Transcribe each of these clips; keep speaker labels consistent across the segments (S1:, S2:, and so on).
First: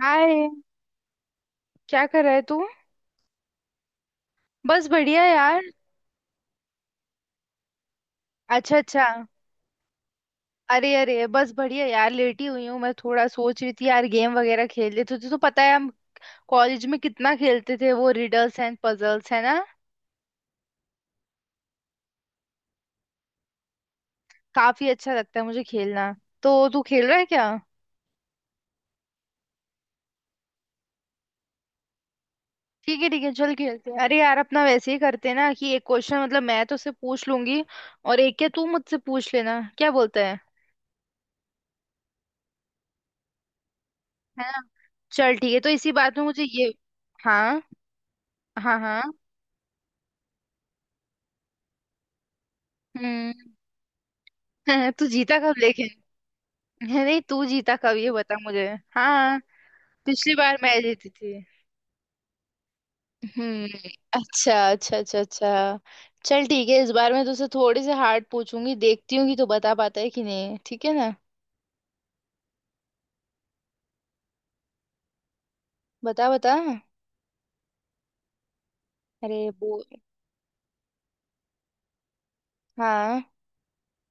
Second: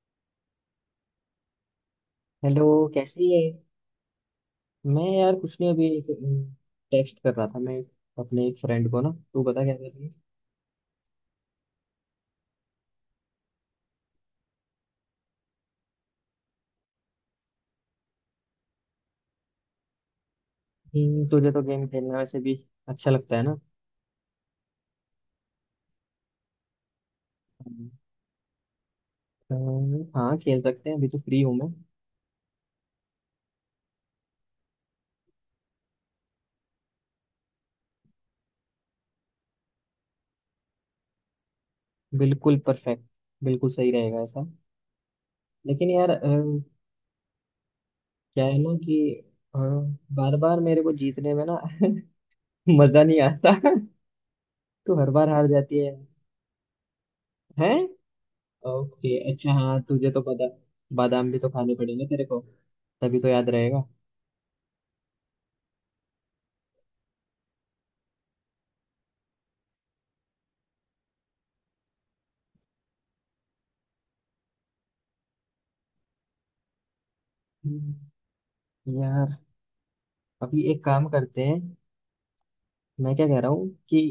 S1: हाय, क्या कर रहा है तू।
S2: हेलो। कैसी है?
S1: बस
S2: मैं
S1: बढ़िया
S2: यार कुछ
S1: यार।
S2: नहीं, अभी एक टेक्स्ट कर रहा था मैं अपने एक
S1: अच्छा
S2: फ्रेंड को।
S1: अच्छा।
S2: ना तू बता क्या कर रही है?
S1: अरे अरे, बस बढ़िया यार, लेटी हुई हूँ मैं। थोड़ा सोच रही थी यार, गेम वगैरह खेल लेते। तुझे तो पता है हम कॉलेज में कितना खेलते थे, वो रिडल्स एंड पजल्स है ना।
S2: तुझे तो गेम खेलना वैसे भी अच्छा लगता है ना।
S1: काफी अच्छा लगता है मुझे खेलना। तो तू खेल रहा है क्या।
S2: हम्म। तो हाँ, खेल सकते हैं, अभी तो फ्री हूँ मैं।
S1: ठीक है ठीक है, चल खेलते हैं। अरे यार अपना वैसे ही करते हैं ना कि एक क्वेश्चन, मतलब मैं तो उससे पूछ लूंगी और एक क्या तू मुझसे पूछ लेना, क्या बोलता है।
S2: बिल्कुल परफेक्ट। बिल्कुल सही रहेगा ऐसा।
S1: है ना। चल ठीक है, तो
S2: लेकिन
S1: इसी
S2: यार
S1: बात में मुझे ये। हाँ
S2: क्या है ना
S1: हाँ
S2: कि
S1: हाँ।
S2: बार बार मेरे को जीतने में ना मजा नहीं
S1: हम्म।
S2: आता। तू
S1: तू
S2: हर बार
S1: जीता
S2: हार
S1: कब
S2: जाती
S1: लेकिन।
S2: है।
S1: है नहीं, तू जीता
S2: हैं?
S1: कब ये बता मुझे।
S2: ओके,
S1: हाँ,
S2: अच्छा, हाँ तुझे तो
S1: पिछली
S2: पता।
S1: बार मैं जीती
S2: बादाम
S1: थी।
S2: भी तो खाने पड़ेंगे तेरे को, तभी तो याद रहेगा।
S1: हम्म। अच्छा अच्छा अच्छा अच्छा। चल ठीक है, इस बार मैं तुझसे थोड़ी से हार्ड पूछूंगी, देखती हूँ कि तू बता पाता है कि नहीं, ठीक है ना। बता बता।
S2: हम्म, यार
S1: अरे वो।
S2: अभी एक काम करते हैं। मैं
S1: हाँ।
S2: क्या कह रहा हूँ कि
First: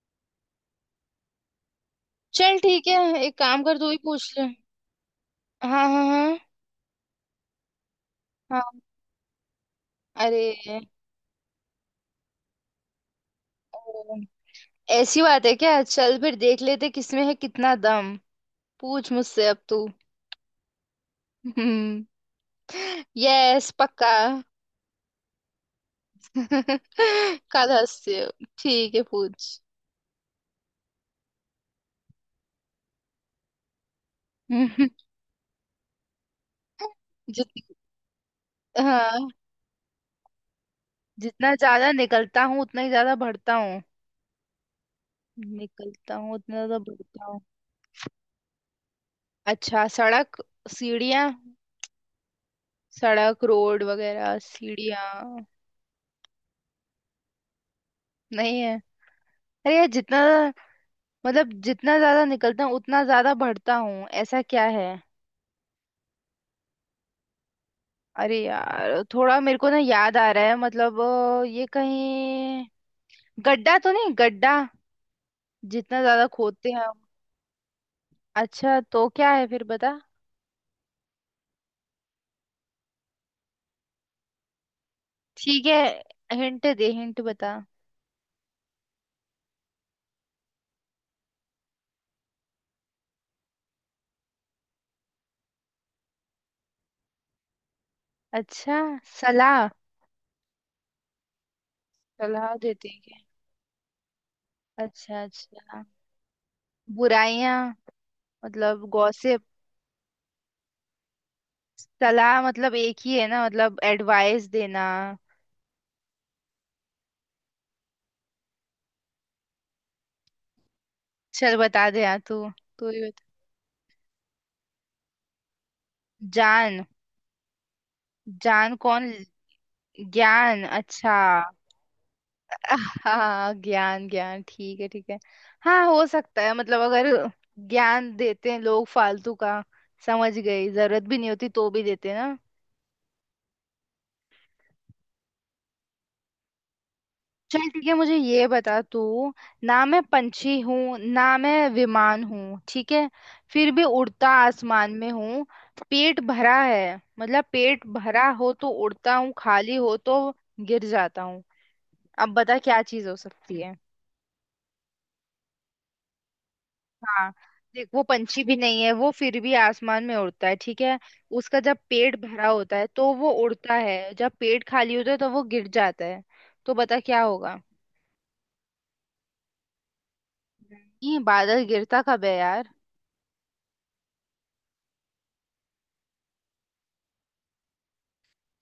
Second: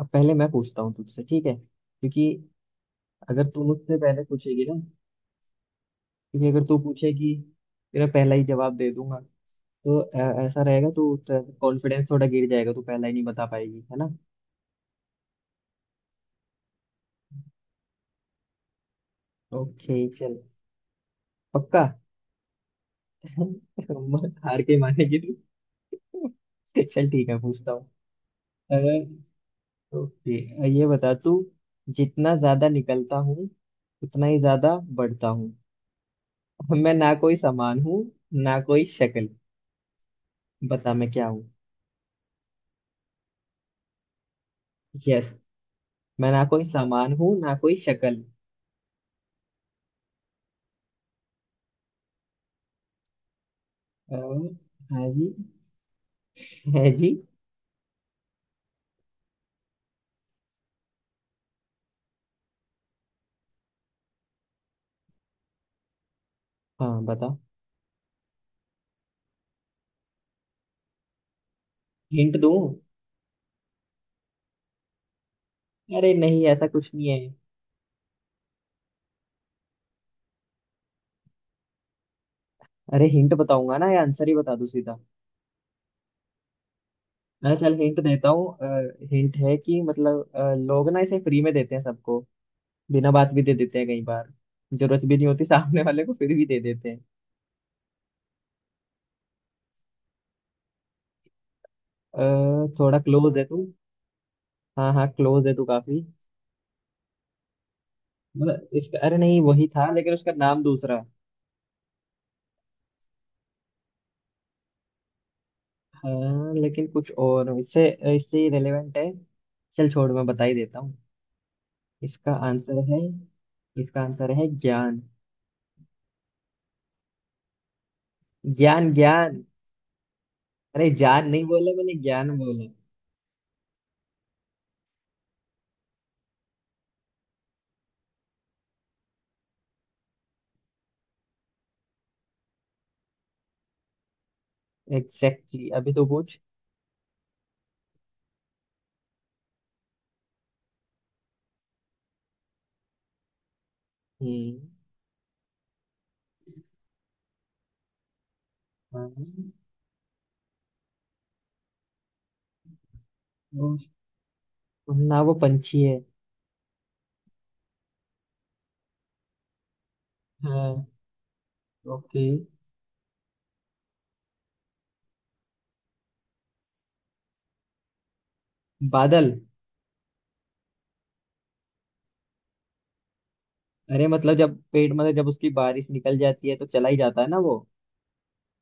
S2: अब पहले मैं पूछता हूँ तुझसे, ठीक है? क्योंकि
S1: चल ठीक है, एक
S2: अगर
S1: काम
S2: तू
S1: कर, तू ही
S2: मुझसे पहले
S1: पूछ ले।
S2: पूछेगी ना,
S1: हाँ।
S2: क्योंकि अगर तू पूछेगी, तेरा पहला ही
S1: हाँ।
S2: जवाब दे दूंगा तो
S1: अरे।
S2: ऐसा रहेगा तो कॉन्फिडेंस थोड़ा गिर जाएगा। तू पहला ही नहीं बता पाएगी, है ना।
S1: ओ, ऐसी बात है क्या, चल फिर देख लेते किसमें है कितना दम। पूछ मुझसे अब तू।
S2: ओके चल। पक्का।
S1: हम्म। यस पक्का।
S2: हार के मानेगी तू। चल ठीक है, पूछता
S1: काला
S2: हूँ।
S1: हंसते हो। ठीक है
S2: अगर
S1: पूछ।
S2: ओके, ये बता तू, जितना ज्यादा निकलता हूँ उतना ही ज्यादा बढ़ता हूँ, मैं ना कोई
S1: जित।
S2: सामान हूँ ना कोई
S1: हाँ,
S2: शक्ल, बता मैं क्या हूँ।
S1: जितना ज्यादा निकलता हूँ उतना ही ज्यादा बढ़ता हूँ।
S2: यस।
S1: निकलता
S2: मैं
S1: हूँ
S2: ना
S1: उतना
S2: कोई
S1: ज्यादा
S2: सामान
S1: बढ़ता
S2: हूँ
S1: हूँ।
S2: ना कोई शक्ल।
S1: अच्छा, सड़क, सीढ़ियाँ। सड़क, रोड वगैरह,
S2: हाँ जी।
S1: सीढ़ियाँ।
S2: है जी।
S1: नहीं है। अरे यार जितना, मतलब जितना ज्यादा निकलता हूँ उतना ज्यादा बढ़ता हूँ, ऐसा क्या है।
S2: हाँ बताओ।
S1: अरे यार थोड़ा मेरे को ना याद आ रहा है, मतलब ये
S2: हिंट दूँ?
S1: कहीं गड्ढा तो नहीं, गड्ढा। जितना
S2: अरे
S1: ज्यादा
S2: नहीं, ऐसा
S1: खोदते हैं।
S2: कुछ नहीं है।
S1: अच्छा तो क्या है फिर, बता।
S2: अरे हिंट बताऊंगा ना या आंसर ही बता दूँ सीधा?
S1: ठीक है, हिंट दे, हिंट बता।
S2: अरे चल, हिंट देता हूँ। हिंट है कि मतलब लोग ना इसे फ्री में देते हैं सबको, बिना बात भी दे देते हैं कई बार, जरूरत भी नहीं होती सामने वाले को फिर भी दे देते हैं।
S1: अच्छा, सलाह। सलाह देते
S2: थोड़ा
S1: हैं क्या।
S2: क्लोज है तू। हाँ हाँ,
S1: अच्छा
S2: क्लोज है तू
S1: अच्छा
S2: काफी।
S1: बुराइयां।
S2: मतलब
S1: मतलब
S2: इसका, अरे नहीं
S1: गॉसिप।
S2: वही था लेकिन उसका नाम दूसरा।
S1: सलाह मतलब एक ही है ना, मतलब एडवाइस देना।
S2: हाँ लेकिन कुछ और इससे, रिलेवेंट है। चल छोड़, मैं बता ही देता हूँ।
S1: चल बता दे यार
S2: इसका
S1: तू।
S2: आंसर
S1: तू ही
S2: है
S1: बता।
S2: इसका आंसर है ज्ञान।
S1: जान। जान
S2: ज्ञान
S1: कौन।
S2: ज्ञान।
S1: ज्ञान,
S2: अरे
S1: अच्छा।
S2: ज्ञान नहीं बोला मैंने, ज्ञान बोला।
S1: हाँ, ज्ञान ज्ञान, ठीक है ठीक है। हाँ हो सकता है, मतलब अगर, ज्ञान देते हैं लोग फालतू का, समझ गई, जरूरत भी नहीं होती तो भी देते हैं ना।
S2: Exactly exactly। अभी तो पूछ।
S1: चल ठीक है, मुझे ये बता तू। ना मैं पंछी हूँ ना मैं विमान हूँ, ठीक है। फिर भी उड़ता
S2: हम्म।
S1: आसमान में हूँ। पेट भरा है, मतलब पेट भरा हो तो उड़ता
S2: हाँ।
S1: हूँ, खाली हो तो गिर जाता हूँ। अब बता क्या चीज हो सकती है।
S2: वो- ना वो पंछी है।
S1: हाँ, देख वो पंछी भी नहीं है वो, फिर भी आसमान में उड़ता है ठीक
S2: हाँ।
S1: है। उसका जब पेट
S2: ओके।
S1: भरा होता है तो वो उड़ता है, जब पेट खाली होता है तो वो गिर जाता है। तो बता क्या होगा।
S2: बादल।
S1: नहीं, बादल गिरता कब है यार।
S2: अरे मतलब जब पेड़ मतलब जब उसकी बारिश निकल जाती है तो चला ही जाता है ना वो।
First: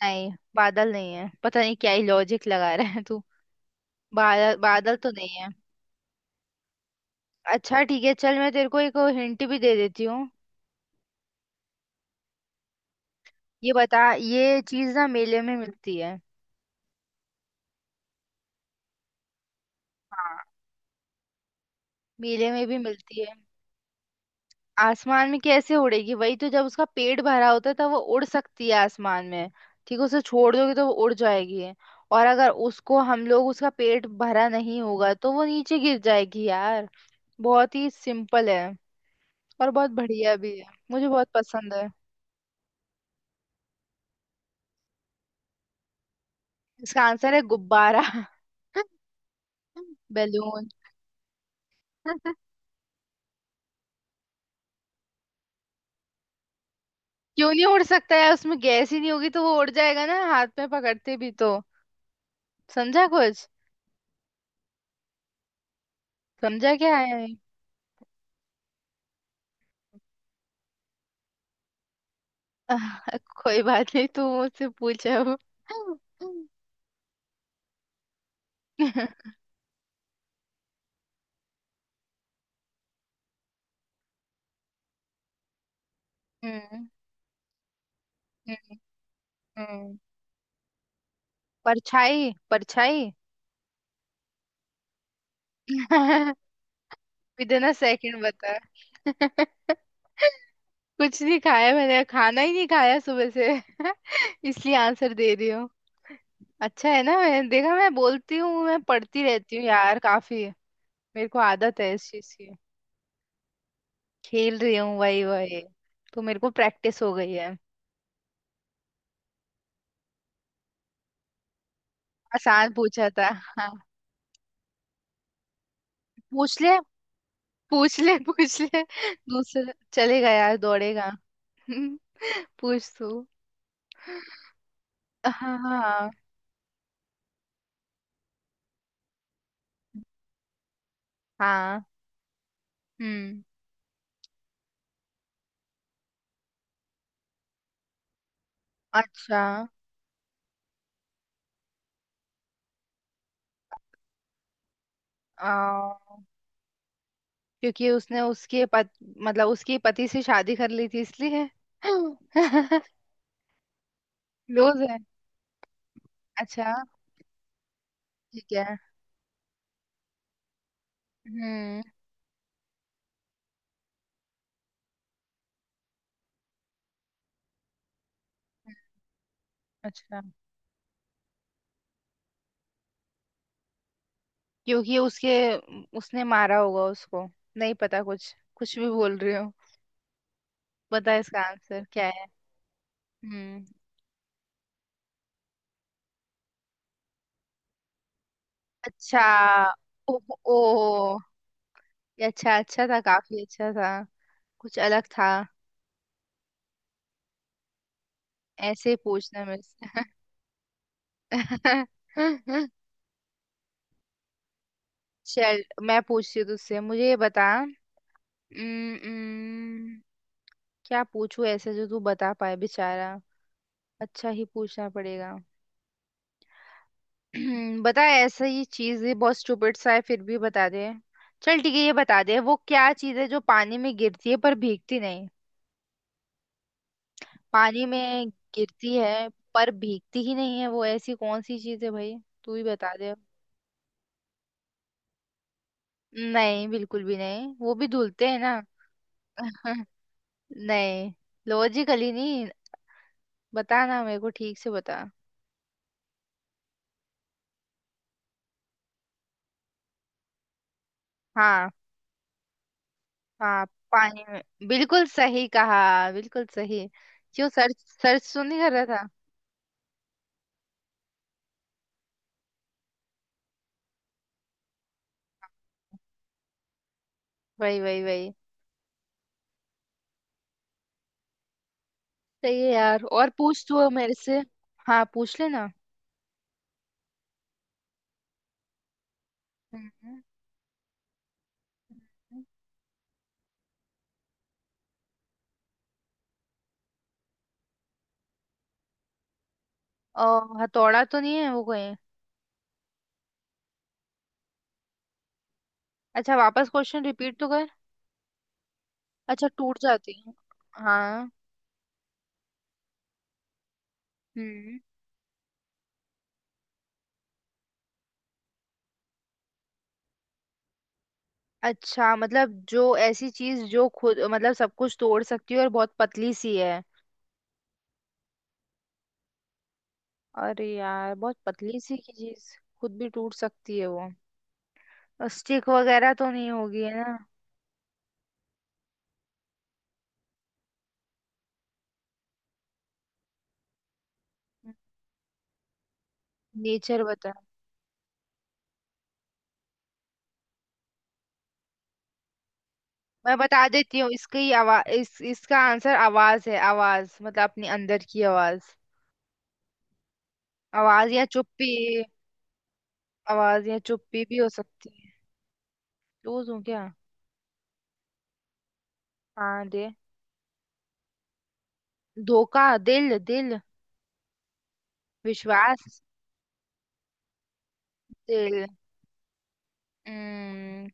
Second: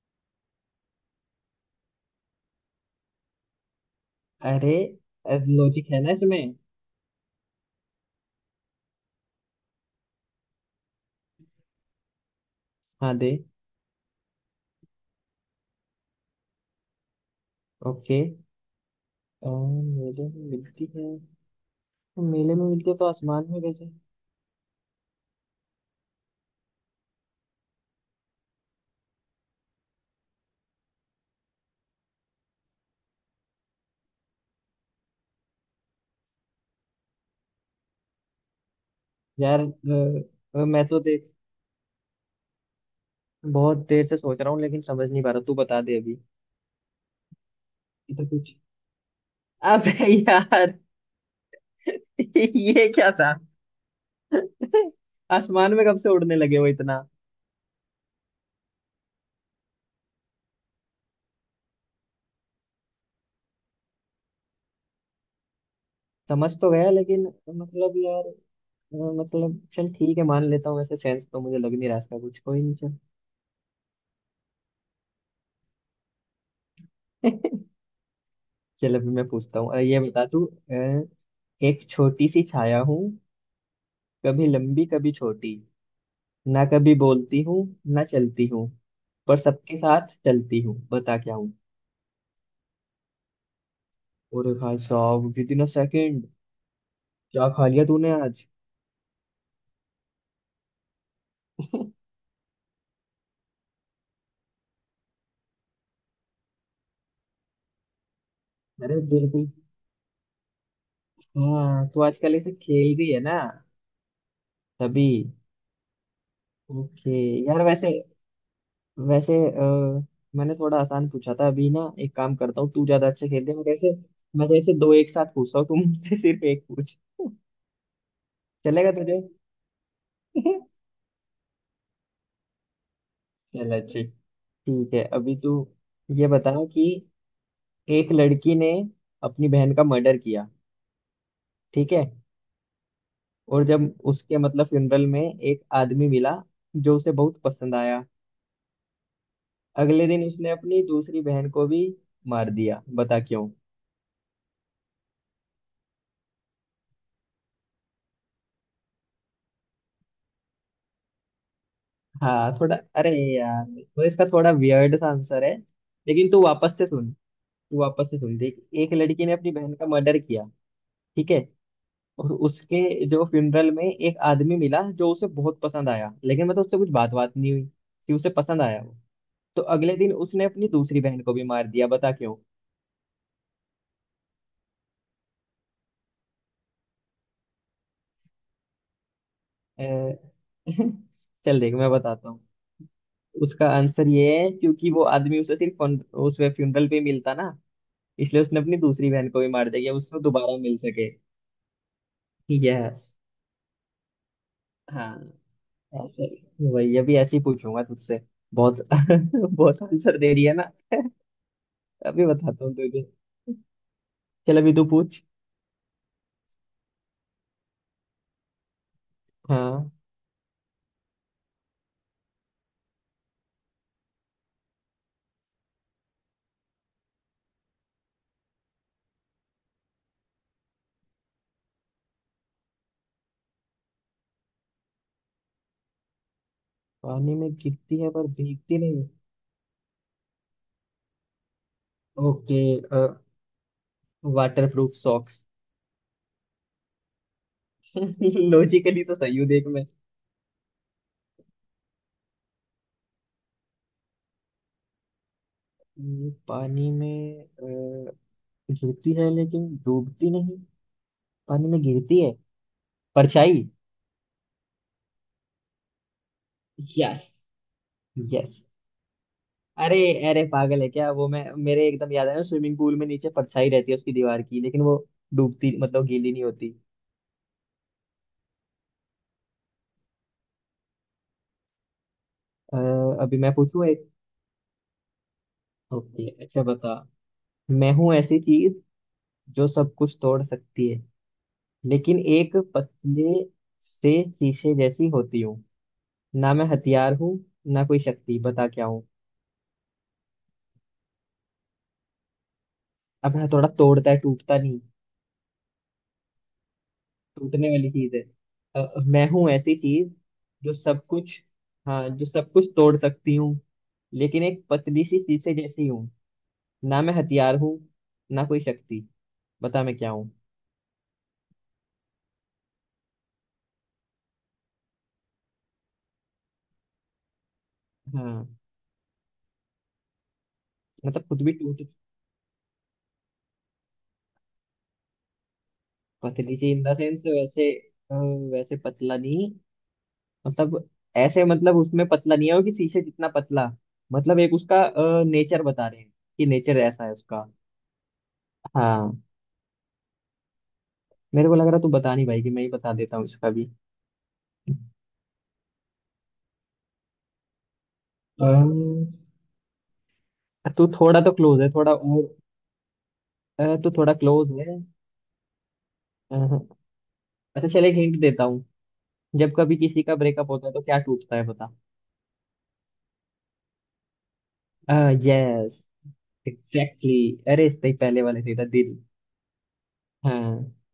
S1: नहीं, बादल नहीं है, पता नहीं क्या ही लॉजिक लगा रहा है तू। बादल
S2: अरे
S1: बादल तो नहीं है।
S2: लॉजिक है ना इसमें।
S1: अच्छा ठीक है, चल मैं तेरे को एक हिंट भी दे देती हूँ।
S2: हाँ दे।
S1: ये बता, ये चीज ना मेले में मिलती है।
S2: ओके। मेले में
S1: हाँ,
S2: मिलती है? तो
S1: मेले
S2: मेले में
S1: में भी
S2: मिलती है तो
S1: मिलती है।
S2: आसमान में कैसे?
S1: आसमान में कैसे उड़ेगी, वही तो, जब उसका पेट भरा होता है तब वो उड़ सकती है आसमान में, ठीक है। उसे छोड़ दोगे तो वो उड़ जाएगी, और अगर उसको हम लोग, उसका पेट भरा नहीं होगा तो वो नीचे गिर जाएगी यार। बहुत ही सिंपल है।
S2: यार
S1: और बहुत बढ़िया भी है,
S2: मैं तो
S1: मुझे बहुत
S2: देख
S1: पसंद है।
S2: बहुत देर से सोच रहा हूँ लेकिन समझ नहीं पा रहा, तू बता दे अभी।
S1: इसका आंसर है गुब्बारा।
S2: इसे कुछ। अबे
S1: बैलून।
S2: यार। ये क्या था? आसमान में कब से उड़ने लगे हो इतना?
S1: क्यों नहीं उड़ सकता, है उसमें गैस ही नहीं होगी तो वो उड़ जाएगा ना, हाथ में पकड़ते भी तो। समझा कुछ।
S2: समझ तो
S1: समझा
S2: गया
S1: क्या
S2: लेकिन
S1: है।
S2: मतलब यार मतलब चल ठीक है, मान लेता हूँ। वैसे सेंस तो मुझे लग नहीं रहा इसका कुछ। कोई नहीं, चल।
S1: आह, कोई बात नहीं, तू मुझसे पूछ अब।
S2: चल अभी
S1: हम्म।
S2: मैं पूछता हूँ। ये बता तू। अ, एक छोटी सी छाया हूँ, कभी लंबी कभी छोटी, ना
S1: हम्म,
S2: कभी बोलती हूँ ना चलती हूँ, पर सबके
S1: हम्म।
S2: साथ चलती हूँ, बता क्या हूँ।
S1: परछाई परछाई।
S2: और भाई साहब विदिन अ सेकेंड। क्या खा
S1: बिना
S2: लिया तूने
S1: सेकंड
S2: आज?
S1: बता। कुछ नहीं खाया, मैंने खाना ही नहीं खाया सुबह से इसलिए आंसर दे रही हूँ। अच्छा है ना, मैं देखा मैं बोलती हूँ, मैं
S2: अरे
S1: पढ़ती
S2: बिल्कुल।
S1: रहती हूँ यार काफी, मेरे को आदत
S2: हाँ
S1: है
S2: तू
S1: इस चीज
S2: आजकल
S1: की।
S2: ऐसे खेल रही है ना।
S1: खेल रही हूँ
S2: तभी।
S1: वही वही। तो मेरे को प्रैक्टिस
S2: ओके।
S1: हो गई है।
S2: यार वैसे। वैसे मैंने थोड़ा आसान पूछा था अभी ना। एक काम करता हूँ,
S1: आसान
S2: तू ज्यादा
S1: पूछा
S2: अच्छा
S1: था
S2: खेल रही है,
S1: हाँ।
S2: मैं जैसे दो एक साथ पूछ रहा हूँ तू मुझसे, सिर्फ
S1: पूछ
S2: एक
S1: ले
S2: पूछ।
S1: पूछ ले पूछ ले
S2: चलेगा तुझे?
S1: दूसरा चलेगा यार, दौड़ेगा। पूछ तू।
S2: चलो ठीक। ठीक है अभी तू
S1: हाँ हाँ
S2: ये बता कि एक लड़की ने अपनी बहन का मर्डर किया,
S1: हाँ
S2: ठीक है।
S1: हम्म।
S2: और जब उसके मतलब फ्यूनरल में एक आदमी मिला जो उसे बहुत पसंद आया।
S1: अच्छा।
S2: अगले दिन उसने अपनी दूसरी बहन को भी मार दिया, बता क्यों।
S1: आ, क्योंकि उसने उसके पत, मतलब उसके पति से शादी कर ली थी इसलिए।
S2: हाँ थोड़ा।
S1: क्लोज
S2: अरे यार, तो इसका थोड़ा वियर्ड
S1: है।
S2: सा आंसर है लेकिन तू
S1: अच्छा।
S2: वापस से सुन। तू वापस से सुन,
S1: ठीक
S2: देख।
S1: है।
S2: एक लड़की ने अपनी बहन का मर्डर किया, ठीक है।
S1: हम्म।
S2: और उसके जो फ्यूनरल में एक आदमी मिला जो उसे बहुत पसंद आया लेकिन मतलब उससे कुछ बात बात नहीं हुई कि उसे पसंद आया वो। तो अगले दिन
S1: अच्छा,
S2: उसने अपनी दूसरी बहन को भी मार दिया, बता क्यों।
S1: क्योंकि उसके, उसने मारा होगा उसको। नहीं पता, कुछ कुछ भी बोल रही हो।
S2: अ,
S1: बता इसका
S2: चल देख
S1: आंसर
S2: मैं
S1: क्या है।
S2: बताता हूँ।
S1: हम्म।
S2: उसका आंसर ये है क्योंकि वो आदमी उसे सिर्फ उस फ्यूनरल पे मिलता ना, इसलिए उसने अपनी दूसरी
S1: अच्छा।
S2: बहन को भी मार दिया कि
S1: ओ,
S2: उसको दोबारा मिल सके।
S1: ओ, ये अच्छा, अच्छा था,
S2: यस।
S1: काफी अच्छा था। कुछ अलग
S2: हाँ।
S1: था।
S2: ऐसे ही। वही अभी ऐसे ही पूछूंगा तुझसे। बहुत
S1: ऐसे ही पूछना मेरे
S2: बहुत
S1: से।
S2: आंसर दे रही है ना। अभी बताता हूँ तुझे। चल अभी तू पूछ।
S1: चल मैं पूछती हूँ तुझसे, मुझे ये बता। उम्म,
S2: हाँ।
S1: उम्म, क्या पूछू ऐसे जो तू बता पाए बेचारा। अच्छा ही पूछना पड़ेगा। बता ऐसा, ये चीज है बहुत स्टूपिड सा है, फिर भी बता दे। चल ठीक है, ये बता दे वो क्या चीज है जो पानी में गिरती है पर भीगती नहीं।
S2: पानी में
S1: पानी
S2: गिरती है पर
S1: में
S2: भीगती
S1: गिरती
S2: नहीं है।
S1: है पर भीगती ही नहीं है, वो ऐसी कौन सी चीज है भाई। तू
S2: ओके।
S1: ही बता दे।
S2: Waterproof socks.
S1: नहीं, बिल्कुल भी नहीं, वो भी धुलते हैं ना।
S2: लॉजिकली तो सही हूँ देख मैं।
S1: नहीं, लॉजिकली नहीं। बताना मेरे को ठीक से, बता।
S2: पानी में गिरती है लेकिन डूबती नहीं। पानी
S1: हाँ।
S2: में गिरती है। परछाई।
S1: हाँ, पानी में। बिल्कुल सही कहा, बिल्कुल सही।
S2: यस।
S1: क्यों, सर्च। सर्च तो
S2: यस।
S1: नहीं कर रहा था।
S2: अरे अरे पागल है क्या? वो मैं, मेरे एकदम याद आया, स्विमिंग पूल में नीचे परछाई रहती है उसकी दीवार की लेकिन वो डूबती, मतलब गीली नहीं होती।
S1: वही वही वही। सही है
S2: अ,
S1: यार, और
S2: अभी मैं
S1: पूछ तू
S2: पूछूं
S1: अब
S2: एक।
S1: मेरे से। हाँ पूछ लेना।
S2: ओके अच्छा बता। मैं हूँ ऐसी चीज जो
S1: हम्म,
S2: सब कुछ
S1: हम्म।
S2: तोड़ सकती है, लेकिन एक पतले से शीशे जैसी होती हूँ, ना मैं हथियार हूँ ना कोई शक्ति, बता क्या हूँ।
S1: और हथौड़ा तो नहीं है वो कहीं।
S2: अब मैं थोड़ा तोड़ता है टूटता नहीं।
S1: अच्छा, वापस क्वेश्चन रिपीट तो कर।
S2: टूटने वाली चीज है। मैं
S1: अच्छा,
S2: हूँ ऐसी
S1: टूट जाती
S2: चीज
S1: है।
S2: जो सब
S1: हाँ।
S2: कुछ, हाँ जो सब कुछ तोड़ सकती हूँ, लेकिन एक
S1: हम्म।
S2: पतली सी शीशे जैसी हूँ, ना मैं हथियार हूँ, ना कोई शक्ति, बता मैं क्या हूँ।
S1: अच्छा, मतलब जो ऐसी चीज जो खुद, मतलब सब कुछ तोड़ सकती है और बहुत पतली सी है।
S2: हाँ।
S1: अरे यार,
S2: मतलब
S1: बहुत
S2: खुद भी
S1: पतली
S2: टूट।
S1: सी की चीज। खुद भी टूट सकती है वो। स्टिक वगैरह तो नहीं
S2: पतली सी
S1: होगी,
S2: इन
S1: है
S2: द
S1: ना।
S2: सेंस वैसे। अ, वैसे पतला नहीं, मतलब ऐसे, मतलब उसमें पतला नहीं है वो कि शीशे जितना पतला। मतलब एक उसका नेचर बता रहे हैं, कि नेचर
S1: नेचर
S2: ऐसा है
S1: बता।
S2: उसका। हाँ। मेरे को लग रहा तू बता नहीं भाई कि मैं ही बता देता हूँ
S1: मैं
S2: इसका
S1: बता
S2: भी।
S1: देती हूँ इसकी, आवाज, इस इसका आंसर आवाज है, आवाज मतलब अपने अंदर की आवाज।
S2: अम, तू
S1: आवाज
S2: थोड़ा
S1: या
S2: तो क्लोज
S1: चुप्पी।
S2: है, थोड़ा और।
S1: आवाज या
S2: तू थोड़ा
S1: चुप्पी भी हो
S2: क्लोज है।
S1: सकती है।
S2: अ,
S1: लूज हूँ क्या।
S2: अच्छा चल एक हिंट देता हूँ। जब
S1: हाँ
S2: कभी
S1: दे।
S2: किसी का ब्रेकअप होता है तो क्या टूटता है बता।
S1: धोखा, दिल, दिल,
S2: यस।
S1: विश्वास।
S2: एग्जैक्टली। अरे इससे ही पहले वाले से था,
S1: दिल।
S2: दिल। हाँ।
S1: हम्म,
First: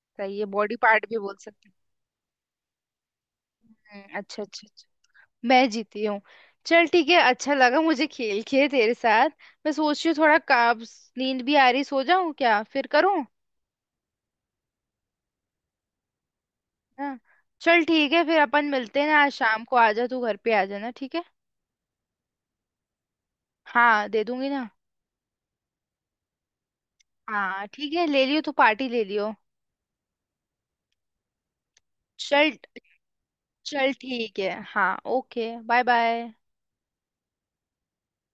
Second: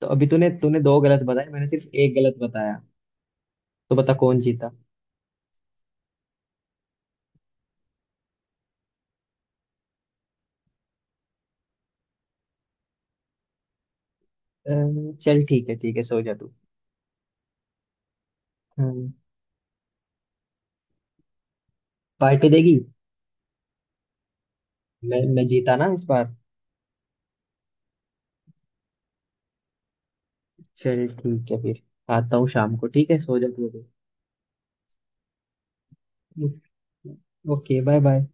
S2: तो अभी
S1: सही है,
S2: तूने
S1: बॉडी
S2: तूने दो
S1: पार्ट भी
S2: गलत
S1: बोल
S2: बताए, मैंने
S1: सकते हैं।
S2: सिर्फ एक गलत बताया, तो बता कौन
S1: अच्छा अच्छा
S2: जीता।
S1: अच्छा मैं जीती हूँ। चल ठीक है, अच्छा लगा मुझे खेल के तेरे साथ। मैं सोच रही हूँ थोड़ा, काब्स नींद भी आ रही, सो जाऊं क्या, फिर करूँ।
S2: चल ठीक है, ठीक है सो जा तू।
S1: हाँ। चल ठीक है, फिर अपन मिलते हैं
S2: हम्म,
S1: ना आज शाम को, आ जा तू घर पे, आ जाना ठीक है।
S2: पार्टी देगी।
S1: हाँ दे दूंगी ना।
S2: मैं जीता ना इस बार।
S1: हाँ ठीक है, ले लियो तू, पार्टी ले लियो।
S2: चल ठीक है फिर, आता हूँ
S1: चल।
S2: शाम को, ठीक है, सो जा तू।
S1: चल ठीक है, हाँ ओके बाय बाय।
S2: अभी। Okay bye bye.